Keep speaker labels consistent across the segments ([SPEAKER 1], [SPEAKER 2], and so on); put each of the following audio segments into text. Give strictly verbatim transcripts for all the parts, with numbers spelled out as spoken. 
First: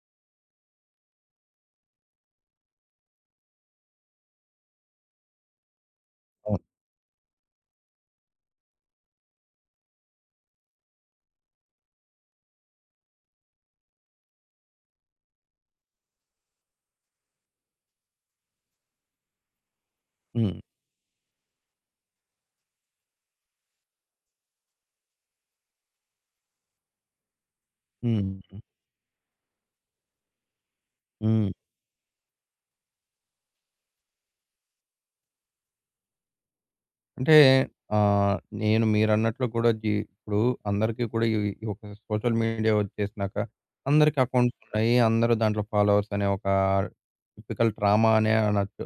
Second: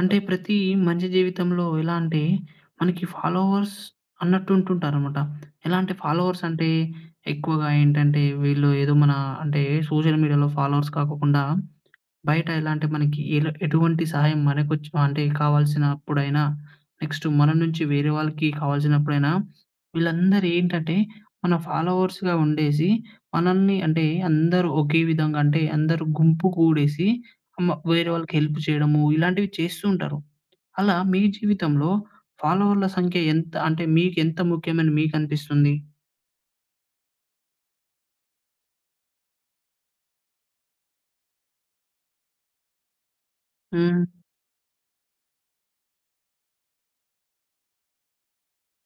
[SPEAKER 1] అంటే ప్రతి మనిషి జీవితంలో ఎలా అంటే మనకి ఫాలోవర్స్ అన్నట్టు ఉంటుంటారనమాట. ఎలా అంటే ఫాలోవర్స్
[SPEAKER 2] అవును.
[SPEAKER 1] అంటే ఎక్కువగా ఏంటంటే వీళ్ళు ఏదో మన అంటే సోషల్ మీడియాలో ఫాలోవర్స్ కాకోకుండా బయట ఎలా అంటే మనకి ఎల ఎటువంటి సహాయం మనకొచ్చి అంటే కావాల్సినప్పుడైనా, నెక్స్ట్ మన నుంచి వేరే వాళ్ళకి కావాల్సినప్పుడైనా, వీళ్ళందరూ
[SPEAKER 2] హ్మ్.
[SPEAKER 1] ఏంటంటే మన ఫాలోవర్స్‌గా ఉండేసి, మనల్ని అంటే అందరూ ఒకే విధంగా అంటే అందరూ గుంపు కూడేసి మ వేరే
[SPEAKER 2] హ్మ్.
[SPEAKER 1] వాళ్ళకి హెల్ప్ చేయడము, ఇలాంటివి చేస్తూ ఉంటారు. అలా మీ
[SPEAKER 2] హ్మ్.
[SPEAKER 1] జీవితంలో ఫాలోవర్ల సంఖ్య ఎంత అంటే మీకెంత ముఖ్యమని మీకనిపిస్తుంది?
[SPEAKER 2] అంటే ఆహ్, నేను మీరన్నట్లు కూడా జీ ఇప్పుడు అందరికీ కూడా ఈ ఈ ఒక సోషల్ మీడియా వచ్చేసినాక
[SPEAKER 1] హ్మ్.
[SPEAKER 2] అందరికి అకౌంట్స్ ఉన్నాయి. అందరూ దాంట్లో ఫాలోవర్స్ అనే ఒక టిపికల్ ట్రామా అనే అనొచ్చు.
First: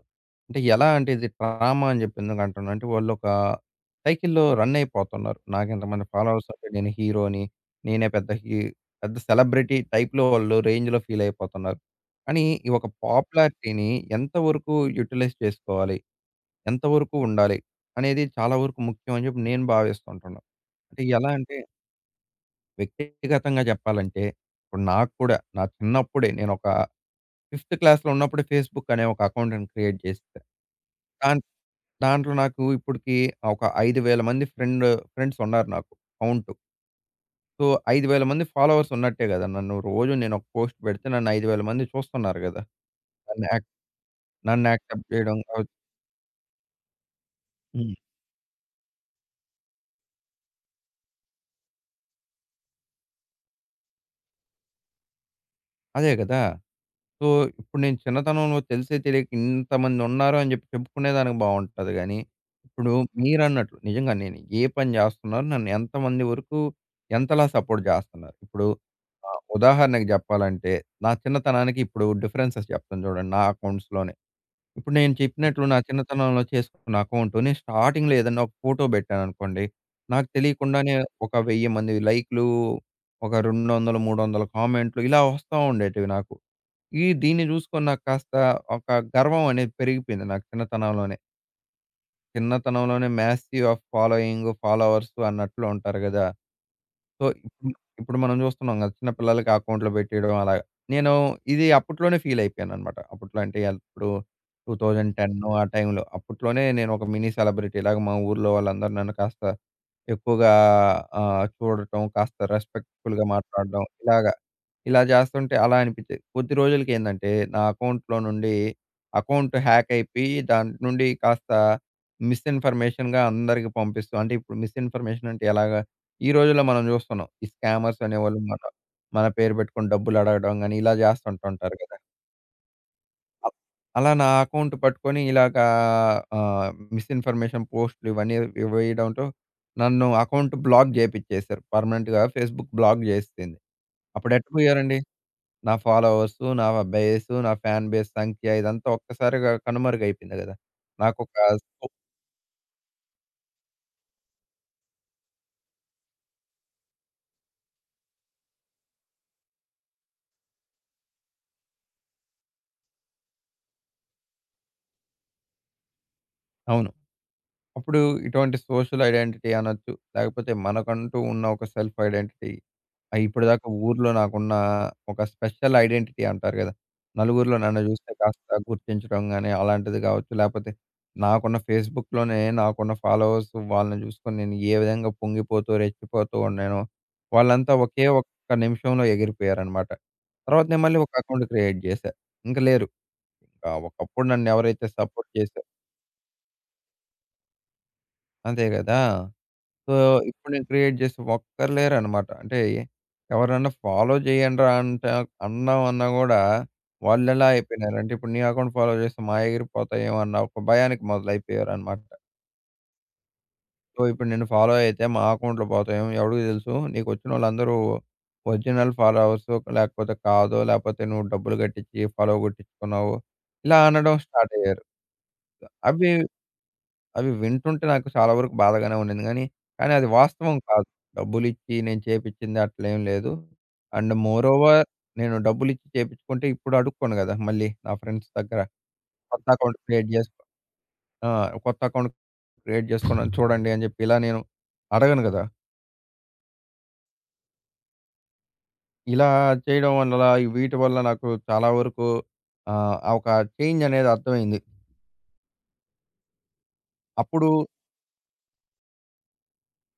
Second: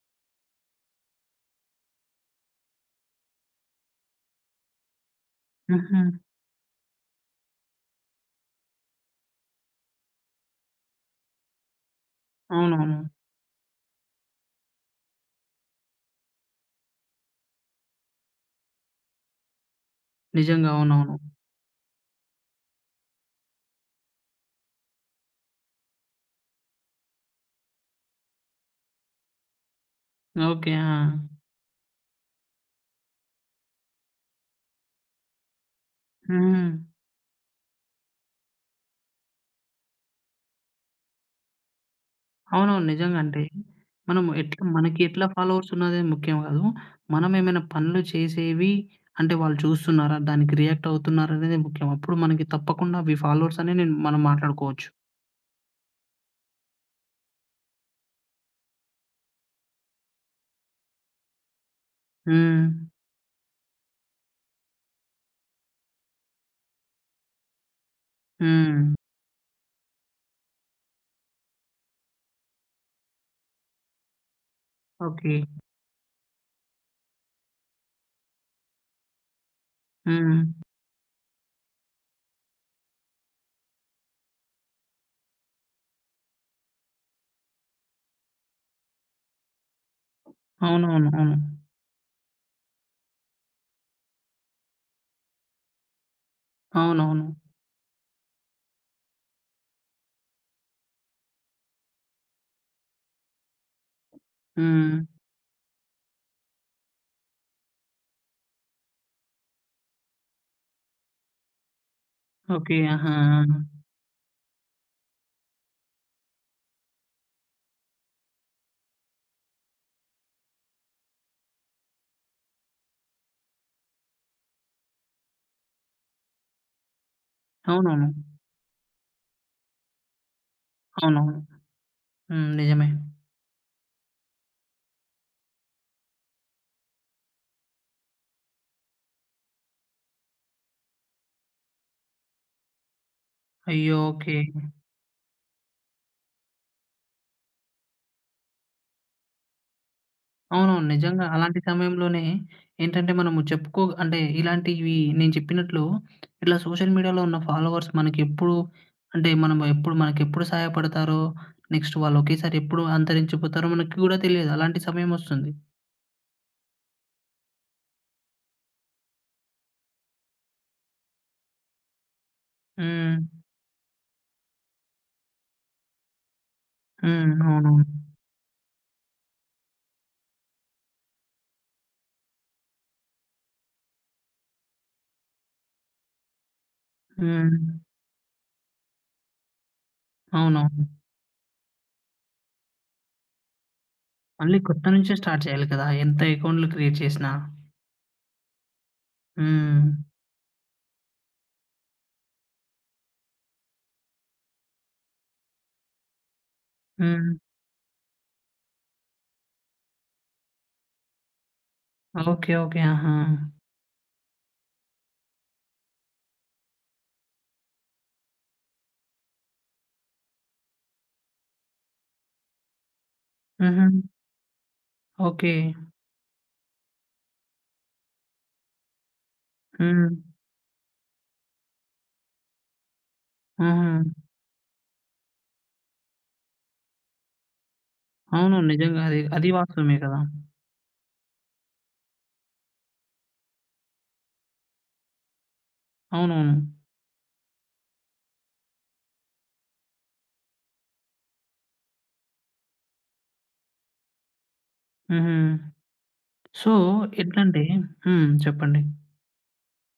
[SPEAKER 2] అంటే ఎలా అంటే ఇది ట్రామా అని చెప్పి ఎందుకు అంటున్నా అంటే వాళ్ళు ఒక సైకిల్‌లో రన్ అయిపోతున్నారు. నాకు
[SPEAKER 1] హుహు.
[SPEAKER 2] ఇంతమంది ఫాలోవర్స్ ఉంటే నేను హీరోని, నేనే పెద్ద హీ పెద్ద సెలబ్రిటీ టైప్‌లో వాళ్ళు రేంజ్‌లో ఫీల్ అయిపోతున్నారు. కానీ ఈ ఒక
[SPEAKER 1] అవునవును.
[SPEAKER 2] పాపులారిటీని ఎంతవరకు యుటిలైజ్ చేసుకోవాలి? ఎంతవరకు ఉండాలి? అనేది చాలా వరకు ముఖ్యం అని చెప్పి నేను భావిస్తుంటున్నా.
[SPEAKER 1] నిజంగా.
[SPEAKER 2] అంటే
[SPEAKER 1] అవునవును.
[SPEAKER 2] ఎలా అంటే వ్యక్తిగతంగా చెప్పాలంటే, ఇప్పుడు నాకు కూడా నా చిన్నప్పుడే నేనొక ఫిఫ్త్ క్లాస్‌లో ఉన్నప్పుడే ఫేస్‌బుక్ అనే ఒక అకౌంట్‌ని క్రియేట్ చేశా.
[SPEAKER 1] ఓకే. ఆ!
[SPEAKER 2] దాన్ దాంట్లో నాకు ఇప్పటికి ఒక అయిదు వేల మంది ఫ్రెండ్ ఫ్రెండ్స్ ఉన్నారు నాకు కౌంటు.
[SPEAKER 1] హ్మ్.
[SPEAKER 2] సో, అయిదు వేల మంది ఫాలోవర్స్ ఉన్నట్టే కదా! నన్ను రోజు నేను ఒక పోస్ట్ పెడితే నన్ను అయిదు వేల మంది చూస్తున్నారు కదా!
[SPEAKER 1] అవునవును. నిజంగా అంటే,
[SPEAKER 2] నన్ను యాక్
[SPEAKER 1] మనం ఎట్లా
[SPEAKER 2] నన్ను
[SPEAKER 1] మనకి
[SPEAKER 2] యాక్సెప్ట్
[SPEAKER 1] ఎట్లా
[SPEAKER 2] చేయడం
[SPEAKER 1] ఫాలోవర్స్
[SPEAKER 2] కావచ్చు.
[SPEAKER 1] ఉన్నది ముఖ్యం గాదు. మనం ఏమైనా
[SPEAKER 2] హ్మ్.
[SPEAKER 1] పనులు చేసేవి అంటే వాళ్ళు చూస్తున్నారా? దానికి రియాక్ట్ అవుతున్నారా? అనేది ముఖ్యం. అప్పుడు మనకి తప్పకుండా అవి ఫాలోవర్స్ అని నేను మనం మాట్లాడుకోవచ్చు.
[SPEAKER 2] అదే కదా! సో, ఇప్పుడు నేను చిన్నతనంలో తెలిసే తెలియక ఇంతమందున్నారు అని జెప్పి చెప్పుకునేదానికి బావుంటది గానీ,
[SPEAKER 1] హ్మ్.
[SPEAKER 2] ఇప్పుడు మీరన్నట్లు నిజంగా నేను ఏ పని జేస్తున్నారు, నన్ను ఎంతమంది వరకు ఎంతలా సపోర్ట్ జేస్తున్నారు. ఇప్పుడు
[SPEAKER 1] హ్మ్.
[SPEAKER 2] ఆహ్, ఉదాహరణకు జెప్పాలంటే, నా చిన్నతనానికి ఇప్పుడు డిఫరెన్సెస్ జెప్తాను జూడండి నా అకౌంట్స్‌లోనే. ఇప్పుడు నేను
[SPEAKER 1] ఓకే.
[SPEAKER 2] చెప్పినట్లు నా చిన్నతనంలో చేసుకున్న అకౌంట్ నేను స్టార్టింగ్‌లో ఏదన్నా ఒక ఫోటో బెట్టాననుకోండి, నాకు
[SPEAKER 1] హ్మ్.
[SPEAKER 2] తెలియకుండానే ఒక వెయ్యి మంది లైక్‌లు, ఒక రెండు వందల, మూడు వందల కామెంట్లు ఇలా వస్తా ఉండేటివి నాకు. ఈ దీన్ని జూసుకొని నాకు కాస్త ఒక గర్వం అనేది పెరిగిపోయింది నాకు
[SPEAKER 1] అవునవును.
[SPEAKER 2] చిన్నతనంలోనే.
[SPEAKER 1] అవును.
[SPEAKER 2] చిన్నతనంలోనే మ్యాసివ్ ఆఫ్ ఫాలోయింగ్, ఫాలోవర్స్ అన్నట్లు ఉంటారు గదా! సో,
[SPEAKER 1] అవునవును.
[SPEAKER 2] ఇప్పుడు ఇప్పుడు మనం జూస్తున్నాం గదా! చిన్న పిల్లలకి అకౌంట్‌లో పెట్టేయడం అలాగా. నేను ఇది అప్పట్లోనే ఫీల్ అయిపోయానన్నమాట. అప్పట్లో అంటే ఎప్పుడు
[SPEAKER 1] హ్మ్.
[SPEAKER 2] రెండు వేల పది ఆ టైంలో. అప్పట్లోనే నేను ఒక మినీ సెలబ్రిటీలాగా మా ఊర్లో వాళ్ళందరూ నన్ను కాస్త ఎక్కువగా ఆహ్, చూడటం, కాస్త
[SPEAKER 1] ఓకే. ఆహా!
[SPEAKER 2] రెస్పెక్ట్‌ఫుల్‌గా
[SPEAKER 1] ఆ!
[SPEAKER 2] మాట్లాడడం ఇలాగ. ఇలా చేస్తుంటే అలా అనిపిచ్చేది. కొద్ది రోజులకేందంటే, నా అకౌంట్‌లో నుండి అకౌంట్ హ్యాక్ అయిపోయి, దాంట్ నుండి కాస్త మిస్‌ఇన్ఫర్మేషన్‌గా అందరికి పంపిస్తూ అంటే ఇప్పుడు మిస్‌ఇన్ఫర్మేషన్ అంటే ఎలాగా? ఈ రోజుల్లో మనం చూస్తున్నాం. ఈ స్కామర్స్
[SPEAKER 1] అవునవును.
[SPEAKER 2] అనేవాళ్ళు మన మన పేరు పెట్టుకొని డబ్బులడగడం గాని, ఇలా
[SPEAKER 1] అవునవును.
[SPEAKER 2] చేస్తుంటుంటారు కదా!
[SPEAKER 1] హ్మ్. నిజమే.
[SPEAKER 2] అ అలా నా అకౌంట్ పట్టుకొని ఇలాగా ఆహ్, మిస్‌ఇన్ఫర్మేషన్ పోస్ట్‌లు ఇవన్నీ వేయడంతో నన్ను అకౌంట్ బ్లాక్ చేపిచ్చేసారు. పర్మనెంట్‌గా ఫేస్‌బుక్ బ్లాక్ చేసేసింది.
[SPEAKER 1] అయ్యో!
[SPEAKER 2] అప్పుడు
[SPEAKER 1] ఓకే.
[SPEAKER 2] ఎట్టా పోయారండి? నా ఫాలోవర్సు, నా బేసు, నా ఫ్యాన్ బేస్ సంఖ్య ఇదంతా ఒక్కసారిగా కనుమరుగైపోయింది గదా!
[SPEAKER 1] అవునవును. నిజంగా
[SPEAKER 2] నాకొక
[SPEAKER 1] అలాంటి
[SPEAKER 2] సో
[SPEAKER 1] సమయంలోనే ఏంటంటే మనము చెప్పుకో అంటే ఇలాంటివి నేను చెప్పినట్లు ఇట్లా సోషల్ మీడియాలో ఉన్న ఫాలోవర్స్ మనకెప్పుడు అంటే మనం ఎప్పుడు మనకెప్పుడు సహాయపడతారో, నెక్స్ట్ వాళ్ళు ఒకేసారి ఎప్పుడు అంతరించిపోతారో మనకి గూడా తెలియదు. అలాంటి సమయం ఒస్తుంది.
[SPEAKER 2] అవును. అప్పుడు ఇటువంటి సోషల్ ఐడెంటిటీ అనొచ్చు. లేకపోతే మనకంటూ ఉన్న ఒక సెల్ఫ్ ఐడెంటిటీ. ఆ!
[SPEAKER 1] హ్మ్.
[SPEAKER 2] ఇప్పటిదాకా ఊర్లో నాకున్న ఒక స్పెషల్ ఐడెంటిటీ అంటారు గదా!
[SPEAKER 1] హ్మ్.
[SPEAKER 2] నలుగురిలో నన్ను
[SPEAKER 1] అవునవును.
[SPEAKER 2] జూస్తే కాస్త గుర్తించడం గాని, అలాంటిది కావచ్చు. లేపోతే నాకున్న ఫేస్‌బుక్‌లోనే నాకున్న ఫాలోవర్స్ వాళ్ళని జూసుకొని నేను ఏ విధంగా పొంగిపోతూ, రెచ్చిపోతూ ఉన్నానో,
[SPEAKER 1] హ్మ్.
[SPEAKER 2] వాళ్ళంతా ఒకే ఒక్క నిమిషంలో ఎగిరిపోయారనమాట. తర్వాత నేను
[SPEAKER 1] అవునవును.
[SPEAKER 2] మళ్ళీ ఒక అకౌంట్ క్రియేట్ జేశా. ఇంక లేరు. ఇంకా ఒకప్పుడు నన్ను
[SPEAKER 1] మళ్ళీ కొత్త
[SPEAKER 2] ఎవరైతే
[SPEAKER 1] నుంచే
[SPEAKER 2] సపోర్ట్
[SPEAKER 1] స్టార్ట్ చేయాలి
[SPEAKER 2] చేశారో
[SPEAKER 1] కదా! ఎంత అకౌంట్‌లు క్రియేట్ చేసినా.
[SPEAKER 2] అదే గదా!
[SPEAKER 1] హ్మ్.
[SPEAKER 2] సో, ఇప్పుడు నేను క్రియేట్ చేసి ఒక్కరు లేరనమాట. అంటే ఎవరన్నా ఫాలో చేయండ్రా అంటే అన్నాం అన్నా గూడా
[SPEAKER 1] హ్మ్.
[SPEAKER 2] వాళ్ళెలా అయిపోయినారంటే ఇప్పుడు నీ అకౌంట్ ఫాలో చేస్తే మాయి ఎగిరిపోతాయేమో అన్న ఒక భయానికి మొదలైపోయారనమాట.
[SPEAKER 1] ఓకే. ఓకే. ఆహా!
[SPEAKER 2] సో, ఇప్పుడు నిన్ను ఫాలో అయితే మా అకౌంట్‌లో పోతాయేమో ఎవడికి తెలుసు? నీకొచ్చినోళ్ళందరూ ఒరిజినల్ ఫాలోవర్సు లేకపోతే కాదు. లేకపోతే నువ్వు డబ్బులు కట్టించి ఫాలో కొట్టించుకున్నావు. ఇలా
[SPEAKER 1] హుహు.
[SPEAKER 2] అనడం స్టార్ట్ అయ్యారు.
[SPEAKER 1] ఓకే.
[SPEAKER 2] అవి అవి వింటుంటే నాకు చాలా వరకు బాధగానే ఉండింది గానీ, కానీ అది
[SPEAKER 1] హ్మ్.
[SPEAKER 2] వాస్తవం కాదు. డబ్బులిచ్చి నేను చేపిచ్చింది అట్లేం లేదు. అండ్
[SPEAKER 1] హుహు.
[SPEAKER 2] మోర్ ఓవర్ నేను డబ్బులిచ్చి చేపిచ్చుకుంటే ఇప్పుడు అడుక్కోను గదా! మళ్ళీ నా ఫ్రెండ్స్
[SPEAKER 1] అవును.
[SPEAKER 2] దగ్గర.
[SPEAKER 1] నిజంగా అది,
[SPEAKER 2] కొత్త
[SPEAKER 1] అది
[SPEAKER 2] అకౌంట్
[SPEAKER 1] వాస్తవమే
[SPEAKER 2] క్రియేట్
[SPEAKER 1] కదా!
[SPEAKER 2] జేసుకో ఆ! కొత్త అకౌంట్ క్రియేట్ జేసుకున్నాను చూడండి అని జెప్పి ఇలా నేను అడగను గదా!
[SPEAKER 1] అవునవును.
[SPEAKER 2] ఇలా చేయడం వల్ల వీటి వల్ల నాకు చాలా వరకు ఆహ్, ఆ ఒక చేంజ్ అనేది అర్థమైంది.
[SPEAKER 1] హుహు. సో,
[SPEAKER 2] అప్పుడు
[SPEAKER 1] ఎట్లంటే హ్మ్. చెప్పండి.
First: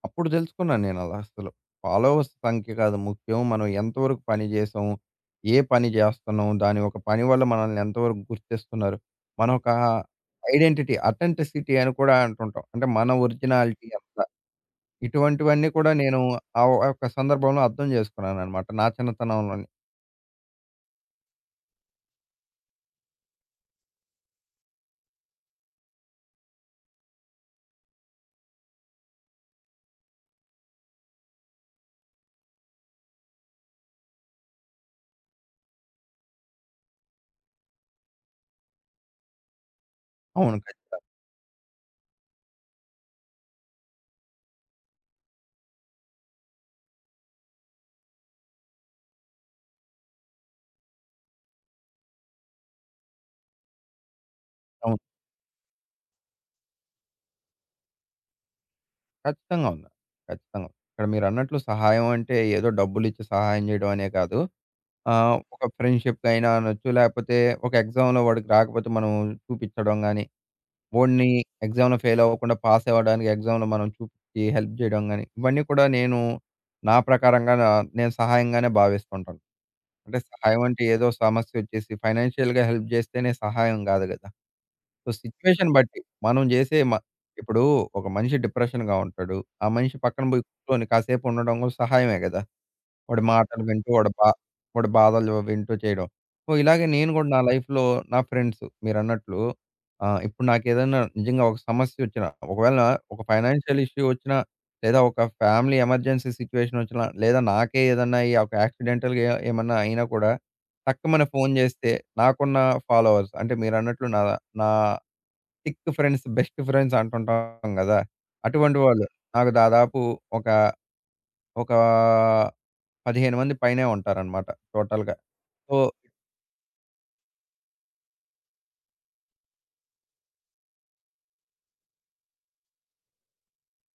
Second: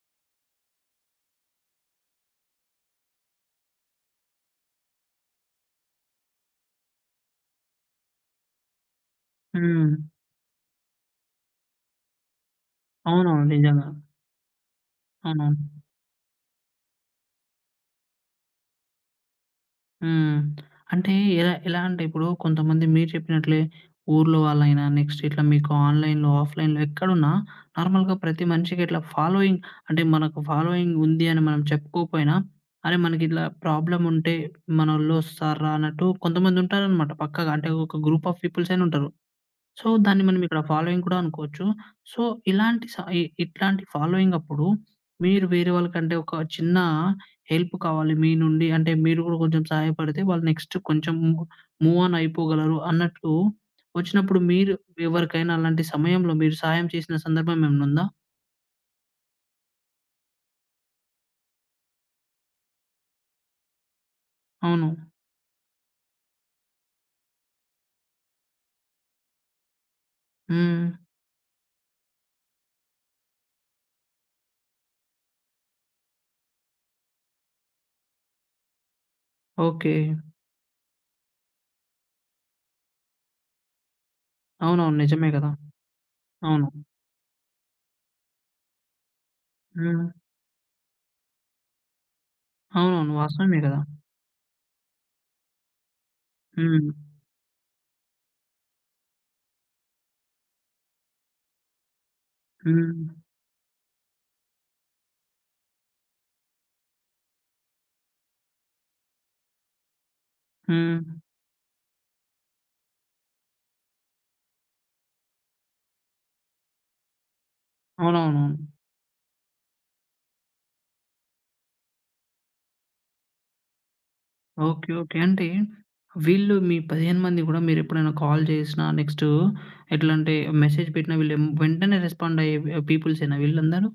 [SPEAKER 2] అప్పుడు తెలుసుకున్నాను నేనలా అసలు. ఫాలోవర్స్ సంఖ్య కాదు ముఖ్యం. మనం ఎంతవరకు పని చేసాం, ఏ పని చేస్తున్నాం, దాని ఒక పని వల్ల మనల్ని ఎంతవరకు గుర్తిస్తున్నారు. మన ఒక
[SPEAKER 1] హ్మ్.
[SPEAKER 2] ఐడెంటిటీ, అథెంటిసిటీ అని కూడా అంటుంటాం. అంటే మన
[SPEAKER 1] అవునవును. నిజంగా.
[SPEAKER 2] ఒరిజినాలిటీ ఎంత.
[SPEAKER 1] అవునవును.
[SPEAKER 2] ఇటువంటివన్నీ కూడా నేను ఆ ఒక్క సందర్భంలో అర్థం చేసుకున్నానన్నమాట నా చిన్నతనంలోనే.
[SPEAKER 1] హ్మ్. అంటే ఎలా ఎలా అంటే ఇప్పుడు కొంతమంది మీరు చెప్పినట్లే ఊర్లో వాళ్ళైనా, నెక్స్ట్ ఇట్లా మీకు ఆన్‌లైన్‌లో, ఆఫ్‌లైన్‌లో ఎక్కడున్నా నార్మల్‌గా ప్రతి మనిషికి ఇట్లా ఫాలోయింగ్ అంటే మనకు ఫాలోయింగ్ ఉంది అని మనం చెప్పుకోకపోయినా, అరే! మనకిట్లా ప్రాబ్లమ్ ఉంటే మనోళ్ళు వస్తార్రా అన్నట్టు కొంతమంది ఉంటారనమాట పక్కాగా. అంటే ఒక గ్రూప్ ఆఫ్ పీపుల్స్ అయినా ఉంటారు. సో, దాన్ని మనం
[SPEAKER 2] అవును.
[SPEAKER 1] ఇక్కడ
[SPEAKER 2] ఖచ్చి
[SPEAKER 1] ఫాలోయింగ్ కూడా అనుకోవచ్చు. సో, ఇలాంటి స ఇ ఇట్లాంటి ఫాలోయింగ్ అప్పుడు మీరు వేరే వాళ్ళకంటే ఒక చిన్న హెల్ప్ కావాలి మీ నుండి. అంటే మీరు కూడా కొంచెం సహాయపడితే వాళ్ళు నెక్స్ట్ కొంచెం ము మూవ్ ఆన్ అయిపోగలరు అన్నట్టు వచ్చినప్పుడు మీరు
[SPEAKER 2] అవును.
[SPEAKER 1] ఎవరికైనా అలాంటి సమయంలో మీరు సహాయం చేసిన సందర్భం ఏమన్నా ఉందా?
[SPEAKER 2] ఖచ్చితంగా ఉంది. ఖచ్చితంగా. ఇక్కడ మీరన్నట్లు సహాయం అంటే ఏదో డబ్బులిచ్చి సహాయం చేయడం అనే కాదు.
[SPEAKER 1] అవును.
[SPEAKER 2] ఆహ్, ఒక ఫ్రెండ్‌షిప్‌కైనా అనొచ్చు. లేపోతే ఒక ఎగ్జామ్‌లో వాడికి రాకపోతే మనం చూపిచ్చడం గాని,
[SPEAKER 1] హ్మ్.
[SPEAKER 2] వోడిని ఎగ్జామ్‌లో ఫెయిల్ అవ్వకుండా పాస్ అవ్వడానికి ఎగ్జామ్‌లో మనం చూపిచ్చి హెల్ప్ చేయడం గాని, ఇవన్నీ కూడా నేను నా ప్రకారంగా నా నేను సహాయంగానే భావిస్తుంటాను.
[SPEAKER 1] ఓకే.
[SPEAKER 2] అంటే సహాయం అంటే ఏదో సమస్యొచ్చేసి ఫైనాన్షియల్‌గా హెల్ప్ చేస్తేనే సహాయం గాదు గదా!
[SPEAKER 1] అవునవును.
[SPEAKER 2] సో,
[SPEAKER 1] నిజమే కదా!
[SPEAKER 2] సిట్యుయేషన్ బట్టి మనం
[SPEAKER 1] అవును.
[SPEAKER 2] చేసే మ ఇప్పుడు ఒక మనిషి డిప్రెషన్‌గా ఉంటాడు. ఆ మనిషి
[SPEAKER 1] హ్మ్.
[SPEAKER 2] పక్కన పోయి కూర్చొని కాసేపు ఉండడం కూడా సహాయమే గదా!
[SPEAKER 1] అవునవును.
[SPEAKER 2] వాడి
[SPEAKER 1] వాస్తవమే
[SPEAKER 2] మాటలు
[SPEAKER 1] కదా!
[SPEAKER 2] వింటూ, వాడి బా వాడి బాధలు వింటూ చేయడం. సో, ఇలాగే
[SPEAKER 1] హ్మ్.
[SPEAKER 2] నేను గూడా నా లైఫ్‌లో నా ఫ్రెండ్స్ మీరన్నట్లు ఆహ్, ఇప్పుడు నాకేదైనా నిజంగా ఒక సమస్యొచ్చినా, ఒకవేళ
[SPEAKER 1] హ్మ్.
[SPEAKER 2] ఒక ఫైనాన్షియల్ ఇష్యూ ఒచ్చినా, లేదా ఒక ఫ్యామిలీ ఎమర్జెన్సీ సిట్యుయేషన్ ఒచ్చినా, లేదా నాకే ఏదన్నా ఈ ఒక యాక్సిడెంటల్‌గా ఏమన్నా అయినా కూడా
[SPEAKER 1] హ్మ్.
[SPEAKER 2] టక్కుమని ఫోను జేస్తే నాకున్న ఫాలోవర్స్ అంటే మీరన్నట్లు నా నా థిక్ ఫ్రెండ్స్, బెస్ట్ ఫ్రెండ్స్ అంటుంటాం గదా!
[SPEAKER 1] అవునవునవును.
[SPEAKER 2] అటువంటి వాళ్ళు నాకు దాదాపు ఒక, ఒకా పదిహేను మంది పైనే ఉంటారనమాట
[SPEAKER 1] ఓకే.
[SPEAKER 2] టోటల్‌గా.
[SPEAKER 1] ఓకే. అంటే
[SPEAKER 2] సో
[SPEAKER 1] వీళ్ళు మీ పదిహేను మంది గూడా మీరెప్పుడైనా కాల్ చేసినా నెక్స్టు ఎట్లంటే మెసేజ్ పెట్టినా వీళ్ళు ఎం- వెంటనే రెస్పాండ్ అయ్యే ఆహ్, పీపుల్సేనా వీళ్ళందరూ?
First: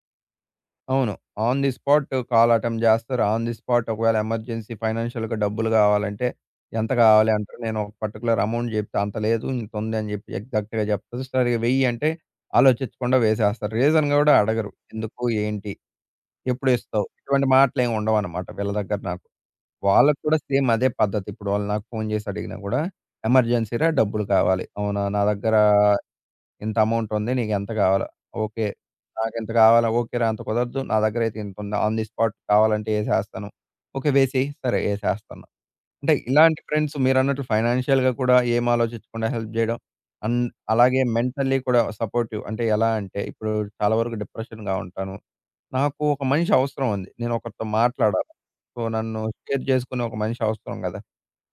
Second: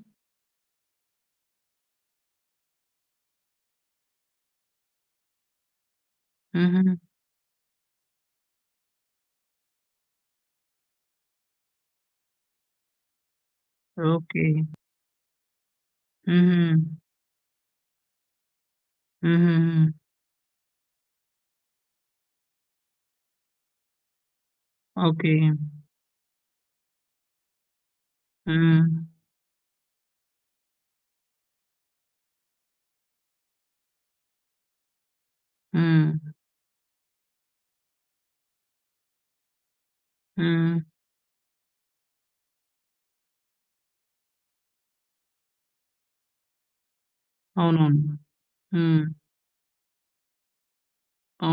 [SPEAKER 2] అవును. On the spot call attempt చేస్తారు. ఆన్ ది స్పాట్ ఒకవేళ ఎమర్జెన్సీ ఫైనాన్షియల్‌గా డబ్బులు కావాలంటే, ఎంత
[SPEAKER 1] హుహు.
[SPEAKER 2] కావాలి అంటారు. నేను ఒక పర్టిక్యులర్ అమౌంట్ చెప్తే అంత లేదు, ఇంత ఉంది అని చెప్పి ఎగ్జాక్ట్‌గా చెప్తారు. సరే వెయ్యి అంటే ఆలోచించకుండా వేసేస్తారు. రీజన్ కూడా
[SPEAKER 1] ఓకే.
[SPEAKER 2] అడగరు. ఎందుకు? ఏంటి?
[SPEAKER 1] హుహు.
[SPEAKER 2] ఎప్పుడు ఇస్తావు? ఇటువంటి మాటలేమి ఉండవనమాట వీళ్ళ దగ్గర నాకు.
[SPEAKER 1] హుహుహు.
[SPEAKER 2] వాళ్ళకి కూడా సేమ్ అదే పద్ధతి. ఇప్పుడు వాళ్ళు నాకు ఫోను చేసి అడిగినా కూడా ఎమర్జెన్సీ‌రా డబ్బులు కావాలి. అవునా? నా
[SPEAKER 1] ఓకే.
[SPEAKER 2] దగ్గర ఇంత అమౌంటుంది. నీకెంత కావాలో? ఓకే.
[SPEAKER 1] హ్మ్.
[SPEAKER 2] నాకింత కావాలా? ఓకేరా అంత కుదరదు. నా దగ్గరైతే ఇంతుంది. ఆన్ ది స్పాట్ కావాలంటే ఏసేస్తాను. ఓకే. వేసేయి. సరే ఏసేస్తాను.
[SPEAKER 1] హ్మ్.
[SPEAKER 2] అంటే ఇలాంటి ఫ్రెండ్స్ మీరన్నట్లు ఫైనాన్షియల్‌గా కూడా ఏం ఆలోచించకుండా హెల్ప్ జేయడం. అండ్
[SPEAKER 1] హ్మ్.
[SPEAKER 2] అలాగే మెంటల్లీ కూడా సపోర్టివ్. అంటే ఎలా అంటే ఇప్పుడు చాలా వరకు డిప్రెషన్‌గా ఉంటాను. నాకు ఒక మనిషి అవసరం ఉంది. నేను ఒకరితో
[SPEAKER 1] అవునవును.
[SPEAKER 2] మాట్లాడాలి. సో,
[SPEAKER 1] హ్మ్.
[SPEAKER 2] నన్ను షేర్ చేసుకునే ఒక మనిషి అవసరం గదా!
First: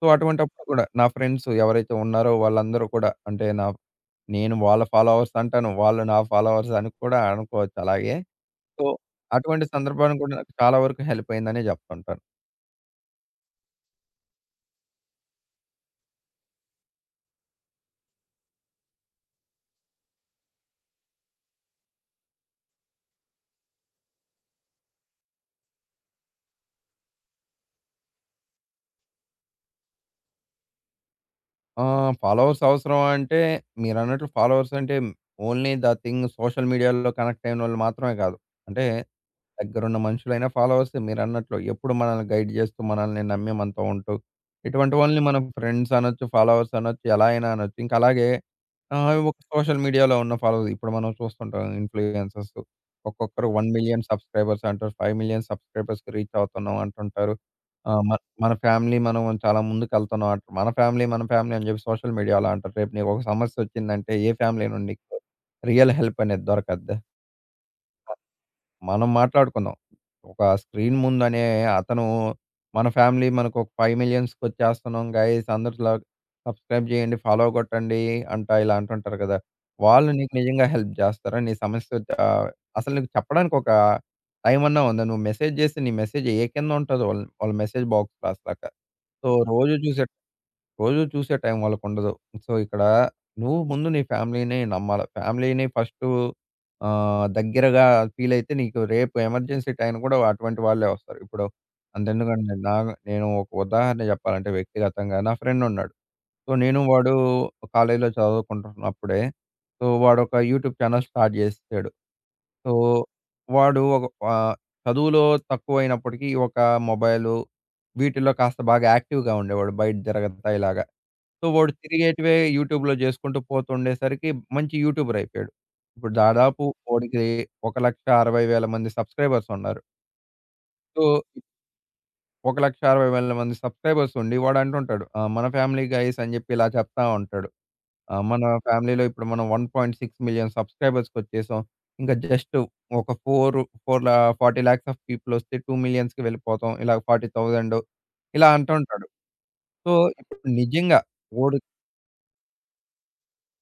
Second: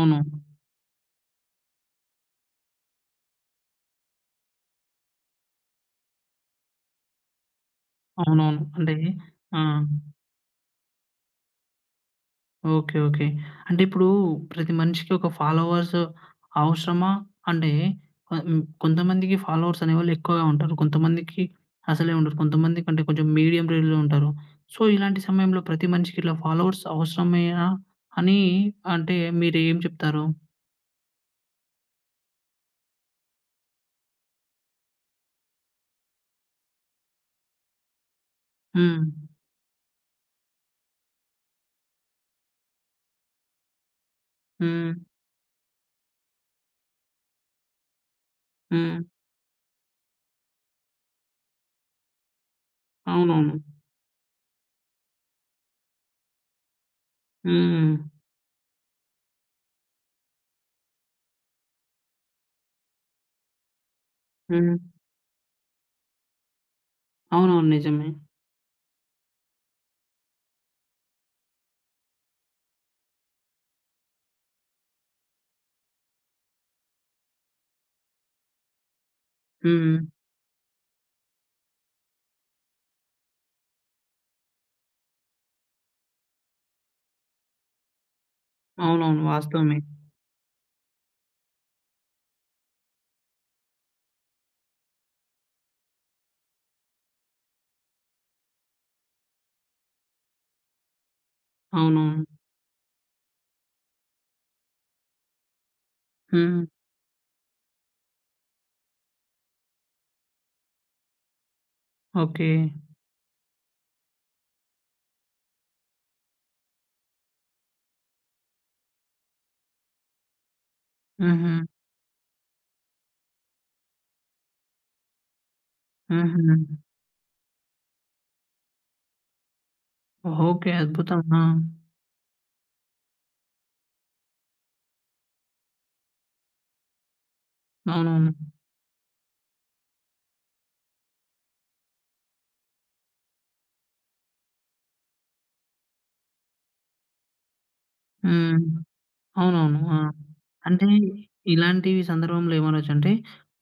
[SPEAKER 2] సో, అటువంటప్పుడు కూడా నా ఫ్రెండ్స్ ఎవరైతే ఉన్నారో వాళ్ళందరూ కూడా అంటే నా నేను వాళ్ళ ఫాలోవర్స్ అంటాను. వాళ్ళు నా ఫాలోవర్స్ అని కూడా అనుకోవచ్చు అలాగే.
[SPEAKER 1] అవునవును.
[SPEAKER 2] సో,
[SPEAKER 1] అంటే ఆ!
[SPEAKER 2] అటువంటి సందర్భాన్ని కూడా నాకు చాలా వరకు హెల్ప్ అయిందనే జెప్తుంటాను.
[SPEAKER 1] ఓకే. ఓకే. అంటే ఇప్పుడు ప్రతి మనిషికి ఒక ఫాలోవర్స్ అవసరమా? అంటే ఆహ్, హ్మ్. కొంతమందికి ఫాలోవర్స్ అనేవాళ్ళు ఎక్కువగా ఉంటారు. కొంతమందికి అసలే ఉండరు. కొంతమందికి అంటే కొంచెం మీడియం రేంజ్‌లో ఉంటారు. సో, ఇలాంటి సమయంలో ప్రతి మనిషికి ఇట్లా ఫాలోవర్స్ అవసరమేనా అని అంటే మీరేం చెప్తారు?
[SPEAKER 2] ఆహ్, ఫాలోవర్స్ అవసరమా అంటే మీరన్నట్లు ఫాలోవర్స్ అంటే ఓన్లీ ద థింగ్ సోషల్ మీడియాలో కనెక్ట్ అయినోళ్ళు మాత్రమే కాదు. అంటే
[SPEAKER 1] హ్మ్.
[SPEAKER 2] దగ్గరున్న మనుషులైనా, ఫాలోవర్సే మీరన్నట్లు. ఎప్పుడు మనల్ని గైడ్ చేస్తూ, మనల్ని నమ్మి మనతో ఉంటూ,
[SPEAKER 1] హ్మ్.
[SPEAKER 2] ఇటువంటి వాళ్ళని మనం ఫ్రెండ్స్ అనొచ్చు, ఫాలోవర్స్ అనొచ్చు, ఎలా అయినా అనొచ్చు. ఇంకా అలాగే
[SPEAKER 1] హ్మ్.
[SPEAKER 2] ఆహ్, ఒక సోషల్ మీడియాలో ఉన్న ఫాలోవర్స్ ఇప్పుడు మనం చూస్తుంటాం ఇన్‌ఫ్లుయెన్సర్స్. ఒక్కొక్కరు
[SPEAKER 1] అవునవును.
[SPEAKER 2] పది లక్షల సబ్‌స్క్రైబర్స్ అంటారు. యాభై లక్షల సబ్‌స్క్రైబర్స్‌కి రీచ్ అవుతున్నాం అంటుంటారు.
[SPEAKER 1] హ్మ్.
[SPEAKER 2] ఆహ్, మన మన ఫ్యామిలీ మనం చాలా ముందుకెళ్తున్నాం అంటారు. మన ఫ్యామిలీ, మన ఫ్యామిలీ అని చెప్పి సోషల్ మీడియాలో అంటారు. రేపు నీకొక సమస్యొచ్చిందంటే ఏ ఫ్యామిలీ
[SPEAKER 1] హ్మ్.
[SPEAKER 2] నుండి నీకు రియల్ హెల్ప్ అనేది దొరకద్దా?
[SPEAKER 1] అవునవును. నిజమే.
[SPEAKER 2] మనం మాట్లాడుకుందాం. ఒక స్క్రీన్ ముందనే అతను మన ఫ్యామిలీ మనకు ఒక 5,000,000కి వచ్చేస్తున్నాం గైస్ అందరిలా సబ్స్క్రైబ్ చేయండి, ఫాలో కొట్టండి అంటా ఇలా అంటుంటారు కదా!
[SPEAKER 1] హ్మ్.
[SPEAKER 2] వాళ్ళు నీకు నిజంగా హెల్ప్ చేస్తారా? నీ సమస్య ఆహ్, అసలు నీకు చెప్పడానికి ఒక టైం అన్నా ఉందా? నువ్వు మెసేజ్ చేస్తే నీ మెసేజ్ ఏ కింద ఉంటదో వాళ్ళ వాళ్ళ మెసేజ్ బాక్స్‌లో అసలక.
[SPEAKER 1] అవునవును.
[SPEAKER 2] సో, రోజు
[SPEAKER 1] వాస్తవమే.
[SPEAKER 2] చూసే రోజు చూసే టైం వాళ్ళకుండదు. సో, ఇక్కడ నువ్వు ముందు నీ ఫ్యామిలీ‌ని నమ్మాల. ఫ్యామిలీ‌ని ఫస్టు ఆహ్, దగ్గరగా ఫీలయితే నీకు రేపు ఎమర్జెన్సీ టైం కూడా అటువంటి వాళ్ళే వస్తారు. ఇప్పుడు
[SPEAKER 1] అవునవును.
[SPEAKER 2] అంతెందుకండి నా నేను ఒక ఉదాహరణ చెప్పాలంటే వ్యక్తిగతంగా నా ఫ్రెండున్నాడు. సో,
[SPEAKER 1] హ్మ్.
[SPEAKER 2] నేను వాడు కాలేజీలో చదువుకుంటున్నప్పుడే సో, వాడొక యూట్యూబ్ ఛానల్ స్టార్ట్ చేసేసాడు.
[SPEAKER 1] ఓకే.
[SPEAKER 2] సో, వాడు ఒక ఆహ్, చదువులో తక్కువైనప్పటికీ ఒక మొబైలు వీటిల్లో కాస్త బాగా యాక్టివ్‌గా ఉండేవాడు. బయట తిరగతా ఇలాగ. సో,
[SPEAKER 1] హుహు.
[SPEAKER 2] వాడు తిరిగేటివే యూట్యూబ్‌లో జేసుకుంటూ పోతుండేసరికి మంచి యూట్యూబర్ అయిపోయాడు. ఇప్పుడు
[SPEAKER 1] హుహు.
[SPEAKER 2] దాదాపు వాడికి ఒక,అరవై వేల మంది సబ్స్క్రైబర్స్ ఉన్నారు.
[SPEAKER 1] ఓకే.
[SPEAKER 2] సో,
[SPEAKER 1] అద్భుతం. ఆ!
[SPEAKER 2] ఒక,అరవై వేల మంది సబ్స్క్రైబర్స్ ఉండి వాడు అంటుంటాడు. ఆహ్, మన ఫ్యామిలీ గైస్ అని జెప్పి ఇలా చెప్తా ఉంటాడు. ఆహ్,
[SPEAKER 1] అవునవును.
[SPEAKER 2] మన ఫ్యామిలీలో ఇప్పుడు మనం పదహారు లక్షల సబ్స్క్రైబర్స్‌కొచ్చేసాం. ఇంకా జస్ట్ ఒక నాలుగు, నాలుగు లా నలభై లాక్స్ ఆఫ్ పీపుల్ వస్తే 2,000,000కి వెళ్ళిపోతాం. ఇలా నలభై వేల ఇలా
[SPEAKER 1] హ్మ్.
[SPEAKER 2] అంటుంటాడు.
[SPEAKER 1] అవునవును.
[SPEAKER 2] సో,
[SPEAKER 1] ఆ!
[SPEAKER 2] ఇప్పుడు
[SPEAKER 1] అంటే
[SPEAKER 2] నిజంగా ఓడు
[SPEAKER 1] ఇలాంటివి సందర్భంలో ఏమనొచ్చంటే,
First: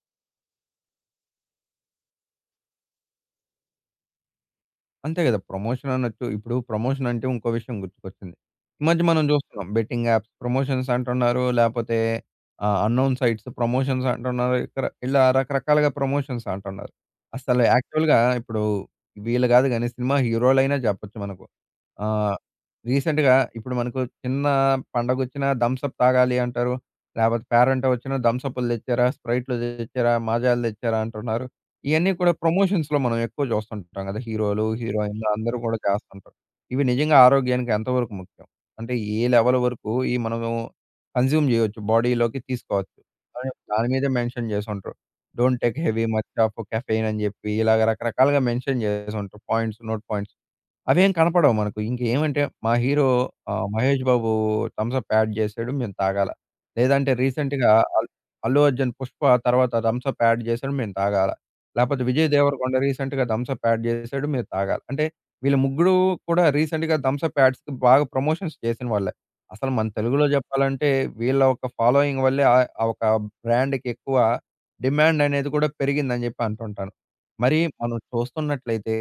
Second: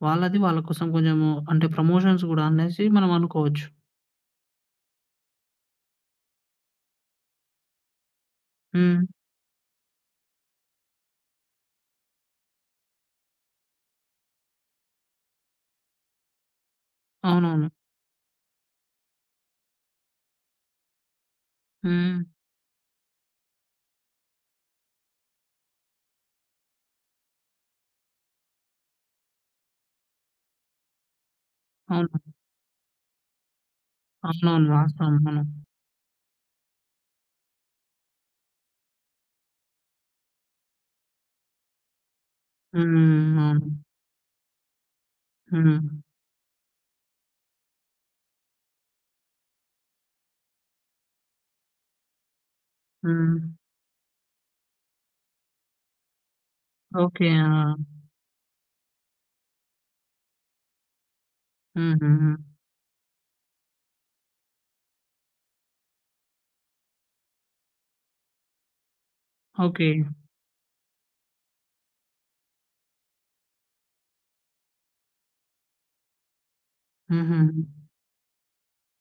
[SPEAKER 1] వాళ్ళది వాళ్ళ కోసం కొంచెము అంటే ప్రమోషన్స్ గూడా అనేసి మనం అనుకోవచ్చు.
[SPEAKER 2] అంతే గదా! ప్రమోషన్ అనొచ్చు. ఇప్పుడు ప్రమోషన్ అంటే ఇంకో విషయం గుర్తుకొచ్చింది. ఈ మధ్య
[SPEAKER 1] హ్మ్.
[SPEAKER 2] మనం చూస్తున్నాం. బెట్టింగ్ యాప్స్ ప్రమోషన్స్ అంటున్నారు. లేపోతే ఆహ్, అన్‌నోన్ సైట్స్ ప్రమోషన్స్ అంటున్నారు. ఇక్కడ ఇలా రకరకాలుగా ప్రమోషన్స్ అంటున్నారు. అసలు
[SPEAKER 1] అవునవును.
[SPEAKER 2] యాక్చువల్‌గా ఇప్పుడు వీళ్ళు గాదు గానీ సినిమా హీరోలైనా చెప్పొచ్చు మనకు.
[SPEAKER 1] హ్మ్.
[SPEAKER 2] ఆహ్, రీసెంట్‌గా ఇప్పుడు మనకు చిన్న పండగొచ్చినా థమ్స్ అప్ తాగాలి అంటారు. లేపోతే పేరంట్ డే వచ్చినా థమ్స్ అప్‌లు తెచ్చారా, స్ప్రైట్‌లు తెచ్చారా, మాజాలు తెచ్చారా అంటున్నారు. ఇయన్నీ
[SPEAKER 1] అవును.
[SPEAKER 2] కూడా ప్రమోషన్స్‌లో మనం ఎక్కువ జూస్తుంటాం గదా! హీరోలు,
[SPEAKER 1] అవునవును. వాస్తవం.
[SPEAKER 2] హీరోయిన్‌లు
[SPEAKER 1] అవును.
[SPEAKER 2] అందరూ గూడా చేస్తుంటారు. ఇవి నిజంగా ఆరోగ్యానికి ఎంతవరకు ముఖ్యం? అంటే ఏ లెవెల్ వరకు ఈ మనము కన్జ్యూమ్ జేయొచ్చు, బాడీలోకి తీసుకోవచ్చు.
[SPEAKER 1] హ్మ్.
[SPEAKER 2] కానీ
[SPEAKER 1] అవును.
[SPEAKER 2] దాని మీదే మెన్షన్ చేసుంటారు. Don't take
[SPEAKER 1] hmm.
[SPEAKER 2] Heavy much of caffeine అని జెప్పి ఇలాగ రకరకాలుగా మెన్షన్ జేసుంటారు పాయింట్స్, నోట్ పాయింట్స్. అవేం కనపడవు మనకు. ఇంకేమంటే మా హీరో
[SPEAKER 1] హ్మ్.
[SPEAKER 2] ఆహ్, 'Mahesh Babu' Thums up ad జేసాడు మేము తాగాల. లేదంటే
[SPEAKER 1] ఓకే. ఆ!
[SPEAKER 2] రీసెంట్‌గా అల్ 'అల్లు అర్జున్' 'పుష్ప' తర్వాత థమ్స్ అప్ యాడ్ జేసాడు మేము తాగాల. లేపోతే 'విజయ్
[SPEAKER 1] హుహుహు.
[SPEAKER 2] దేవరకొండ' రీసెంట్‌గా థమ్స్ అప్ యాడ్ చేసాడు. మీరు తాగాలి. అంటే వీళ్ళు ముగ్గురు కూడా రీసెంట్‌గా థమ్స్ అప్ యాడ్స్‌కి బాగా ప్రమోషన్స్ చేసిన వాళ్ళే. అసలు
[SPEAKER 1] ఓకే.
[SPEAKER 2] మన తెలుగులో చెప్పాలంటే వీళ్ళ ఒక ఫాలోయింగ్ వల్లే ఆహ్, ఆ ఒక బ్రాండ్‌కి ఎక్కువ డిమాండ్ అనేది కూడా పెరిగిందని చెప్పి అంటుంటాను.
[SPEAKER 1] హుహు.
[SPEAKER 2] మరి మనం చూస్తున్నట్లయితే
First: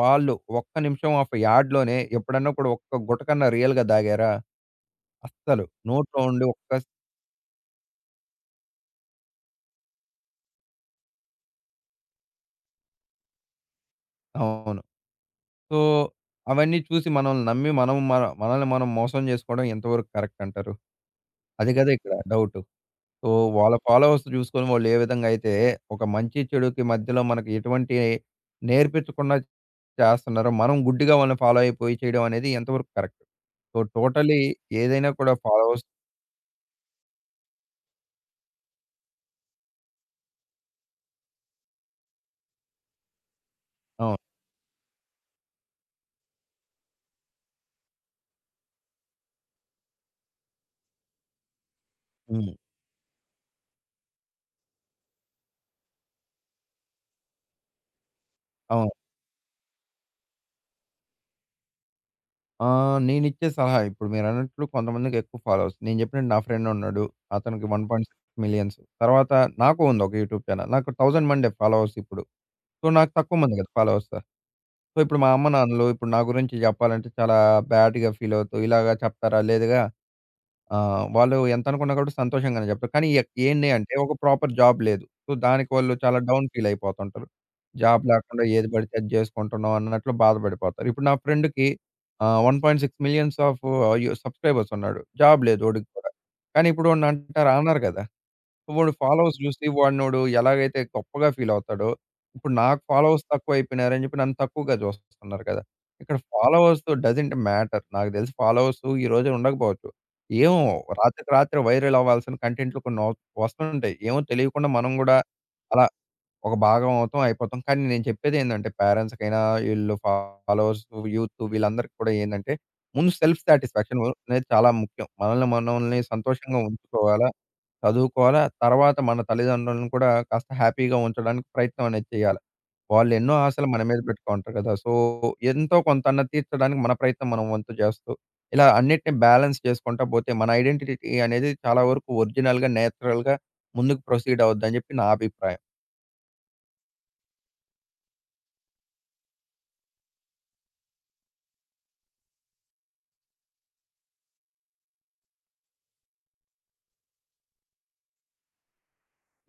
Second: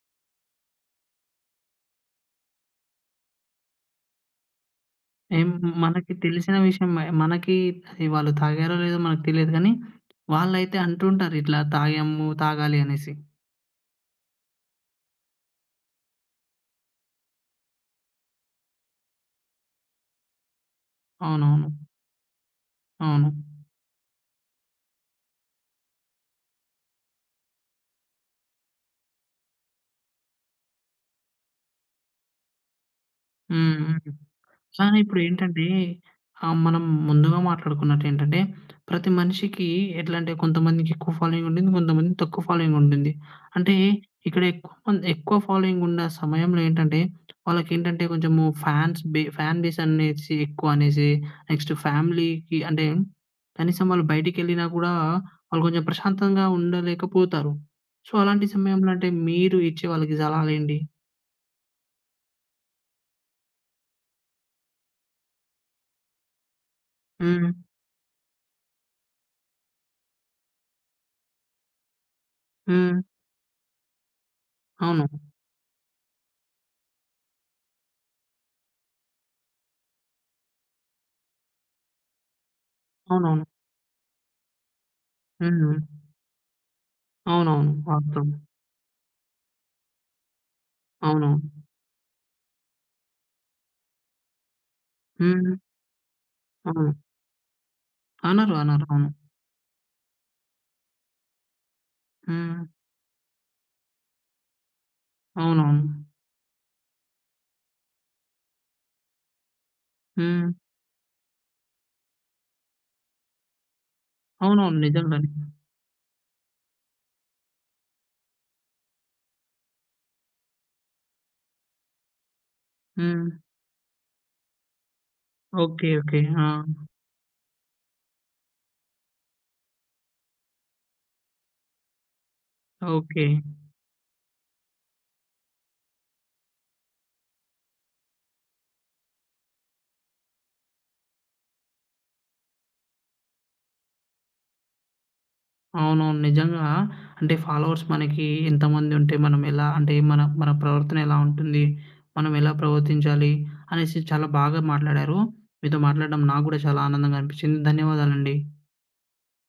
[SPEAKER 2] వాళ్ళు ఒక్క నిమిషం ఒక యాడ్‌లోనే ఎప్పుడన్నా కూడా ఒక్క గుటకన్నా రియల్‌గా తాగారా?
[SPEAKER 1] ఏం
[SPEAKER 2] అస్సలు.
[SPEAKER 1] మనకి
[SPEAKER 2] నోట్లో ఉండి
[SPEAKER 1] తెలిసిన
[SPEAKER 2] ఒక్క
[SPEAKER 1] విషయమే. మనకి అది వాళ్ళు తాగారో లేదో మనకు తెలీదు గానీ, వాళ్ళైతే అంటుంటారు ఇట్లా తాగాము, తాగాలి అనేసి.
[SPEAKER 2] అవును. సో, అవన్నీ చూసి మనల్ని నమ్మి మనం మన మనల్ని మనం మోసం జేసుకోవడం ఎంతవరకు కరెక్ట్ అంటారు?
[SPEAKER 1] అవునవును.
[SPEAKER 2] అది గదా ఇక్కడ డౌటు.
[SPEAKER 1] అవును.
[SPEAKER 2] సో, వాళ్ళ ఫాలోవర్స్ జూసుకొని వాళ్ళు ఏ విధంగా అయితే ఒక మంచి, చెడుకి మధ్యలో మనకు ఎటువంటి నేర్పించకుండా చేస్తున్నారో, మనం గుడ్డిగా వాళ్ళని ఫాలో అయిపోయి చేయడం అనేది ఎంతవరకు కరెక్ట్?
[SPEAKER 1] హ్మ్.
[SPEAKER 2] సో,
[SPEAKER 1] హ్మ్.
[SPEAKER 2] టోటలీ
[SPEAKER 1] ఆ!
[SPEAKER 2] ఏదైనా కూడా
[SPEAKER 1] ఇప్పుడేంటంటే
[SPEAKER 2] ఫాలోవర్స్.
[SPEAKER 1] ఆహ్, మనం ముందుగా మాట్లాడుకున్నట్టేంటంటే, ప్రతి మనిషికి ఎట్లంటే కొంతమందికి ఎక్కువ ఫాలోయింగ్ ఉంటుంది. కొంతమందికి తక్కువ ఫాలోయింగ్ ఉంటుంది. అంటే
[SPEAKER 2] అవును.
[SPEAKER 1] ఇక్కడ ఎక్కువ మంది ఎక్కువ ఫాలోయింగ్ ఉన్న సమయంలో ఏంటంటే, వాళ్ళకేంటంటే కొంచెము ఫ్యాన్స్ బే ఫ్యాన్ బేస్ అనేసి ఎక్కువ అనేసి, నెక్స్ట్
[SPEAKER 2] హ్మ్.
[SPEAKER 1] ఫ్యామిలీకి అంటే కనీసం వాళ్ళు బయటికెళ్ళినా కూడా వాళ్ళు కొంచెం ప్రశాంతంగా ఉండలేకపోతారు. సో, అలాంటి సమయంలో
[SPEAKER 2] అవును.
[SPEAKER 1] అంటే మీరు ఇచ్చే వాళ్ళకి సలహాలేంటి?
[SPEAKER 2] ఆ! నేనిచ్చే సలహా ఇప్పుడు మీరన్నట్లు కొంతమందికి ఎక్కువ ఫాలోవర్స్. నేను చెప్పినట్టు నా ఫ్రెండ్ ఉన్నాడు.
[SPEAKER 1] హ్మ్.
[SPEAKER 2] అతనికి one hmm. Point six millions. తర్వాత నాకు ఉంది ఒక యూట్యూబ్ ఛానెల్. నాకు వెయ్యి మందే ఫాలోవర్స్ ఇప్పుడు. సో,
[SPEAKER 1] హ్మ్.
[SPEAKER 2] నాకు తక్కువ మంది కదా! ఫాలోవర్స్. సో,
[SPEAKER 1] అవును.
[SPEAKER 2] ఇప్పుడు మా అమ్మ, నాన్నలు ఇప్పుడు నా గురించి చెప్పాలంటే చాలా బ్యాడ్‌గా ఫీల్ అవుతూ, ఇలాగ చెప్తారా లేదుగా. ఆ! వాళ్ళు ఎంతనుకున్నా కూడా సంతోషంగానే చెప్తారు. కానీ ఎక్
[SPEAKER 1] అవునవును.
[SPEAKER 2] ఏంది అంటే ఒక ప్రాపర్ జాబ్ లేదు. సో, దానికి
[SPEAKER 1] హ్మ్.
[SPEAKER 2] వాళ్ళు చాలా డౌన్ ఫీల్ అయిపోతుంటారు.
[SPEAKER 1] అవునవును.
[SPEAKER 2] జాబ్
[SPEAKER 1] వాస్తవం.
[SPEAKER 2] లేకుండా ఏది పడితే అది చేసుకుంటున్నాం అన్నట్లు బాధపడిపోతారు. ఇప్పుడు నా
[SPEAKER 1] అవును.
[SPEAKER 2] ఫ్రెండ్‌కి ఆహ్, one point six millions of you subscribers ఉన్నాడు. జాబ్
[SPEAKER 1] హ్మ్.
[SPEAKER 2] లేదు వాడికి కూడా. కానీ ఇప్పుడు
[SPEAKER 1] అవును.
[SPEAKER 2] నన్ను అంటారు అనరు కదా!
[SPEAKER 1] అనరు. అనరు.
[SPEAKER 2] వాడు
[SPEAKER 1] అవును.
[SPEAKER 2] ఫాలోవర్స్ చూసి వాడినోడు ఎలాగైతే గొప్పగా ఫీల్ అవుతాడో, ఇప్పుడు
[SPEAKER 1] హ్మ్.
[SPEAKER 2] నాకు ఫాలోవర్స్ తక్కువైపోయినారని చెప్పి నన్ను తక్కువగా చూస్తున్నారు కదా!
[SPEAKER 1] అవునవును.
[SPEAKER 2] ఇక్కడ ఫాలోవర్స్ డజంట్ మ్యాటర్. నాకు తెలిసి ఫాలోవర్స్ ఈ రోజు ఉండకపోవచ్చు.
[SPEAKER 1] హ్మ్.
[SPEAKER 2] ఏమో రాత్రికి రాత్రి వైరల్ అవ్వాల్సిన కంటెంట్లు కొన్ని వ వస్తుంటాయి. ఏమో తెలియకుండా
[SPEAKER 1] అవునవును.
[SPEAKER 2] మనం గూడా
[SPEAKER 1] నిజంగానే.
[SPEAKER 2] అలా ఒక భాగం అవుతాం, అయిపోతాం. కానీ నేను చెప్పేదేందంటే పేరెంట్స్‌కైనా, ఈళ్ళు ఫాలోవర్స్, యూత్ వీళ్ళందరికీ కూడా ఏందంటే ముందు
[SPEAKER 1] హ్మ్.
[SPEAKER 2] సెల్ఫ్ సాటిస్ఫాక్షన్ అనేది చాలా ముఖ్యం. మనల్ని
[SPEAKER 1] ఓకే.
[SPEAKER 2] మనల్ని
[SPEAKER 1] ఓకే. ఆ!
[SPEAKER 2] సంతోషంగా ఉంచుకోవాల చదువుకోవాలా. తర్వాత మన తల్లిదండ్రులను కూడా కాస్త హ్యాపీగా ఉంచడానికి ప్రయత్నం అనేది చేయాలి.
[SPEAKER 1] ఓకే.
[SPEAKER 2] వాళ్ళెన్నో ఆశలు మన మీద పెట్టుకుంటారు కదా! సో, ఎంతో కొంతన్నా తీర్చడానికి మన ప్రయత్నం మనం వంతు చేస్తూ, ఇలా అన్నిటిని బ్యాలెన్స్ చేసుకుంటా పోతే మన ఐడెంటిటీ అనేది చాలా వరకు ఒరిజినల్‌గా, నేచురల్‌గా ముందుకు ప్రొసీడ్ అవుద్దని చెప్పి నా అభిప్రాయం.
[SPEAKER 1] అవునవును. నిజంగా అంటే ఫాలోవర్స్ మనకి ఎంతమంది ఉంటే మనం ఎలా అంటే మన మన ప్రవర్తన ఎలా ఉంటుంది? మనం ఎలా ప్రవర్తించాలి? అనేసి చాలా బాగా మాట్లాడారు. మీతో మాట్లాడడం నాకు గూడా చాలా ఆనందంగా అనిపించింది. ధన్యవాదాలండి.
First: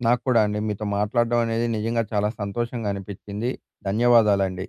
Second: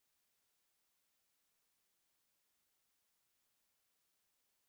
[SPEAKER 2] నాకు కూడా అండి మీతో మాట్లాడడం అనేది నిజంగా చాలా సంతోషంగా అనిపించింది. ధన్యవాదాలండి.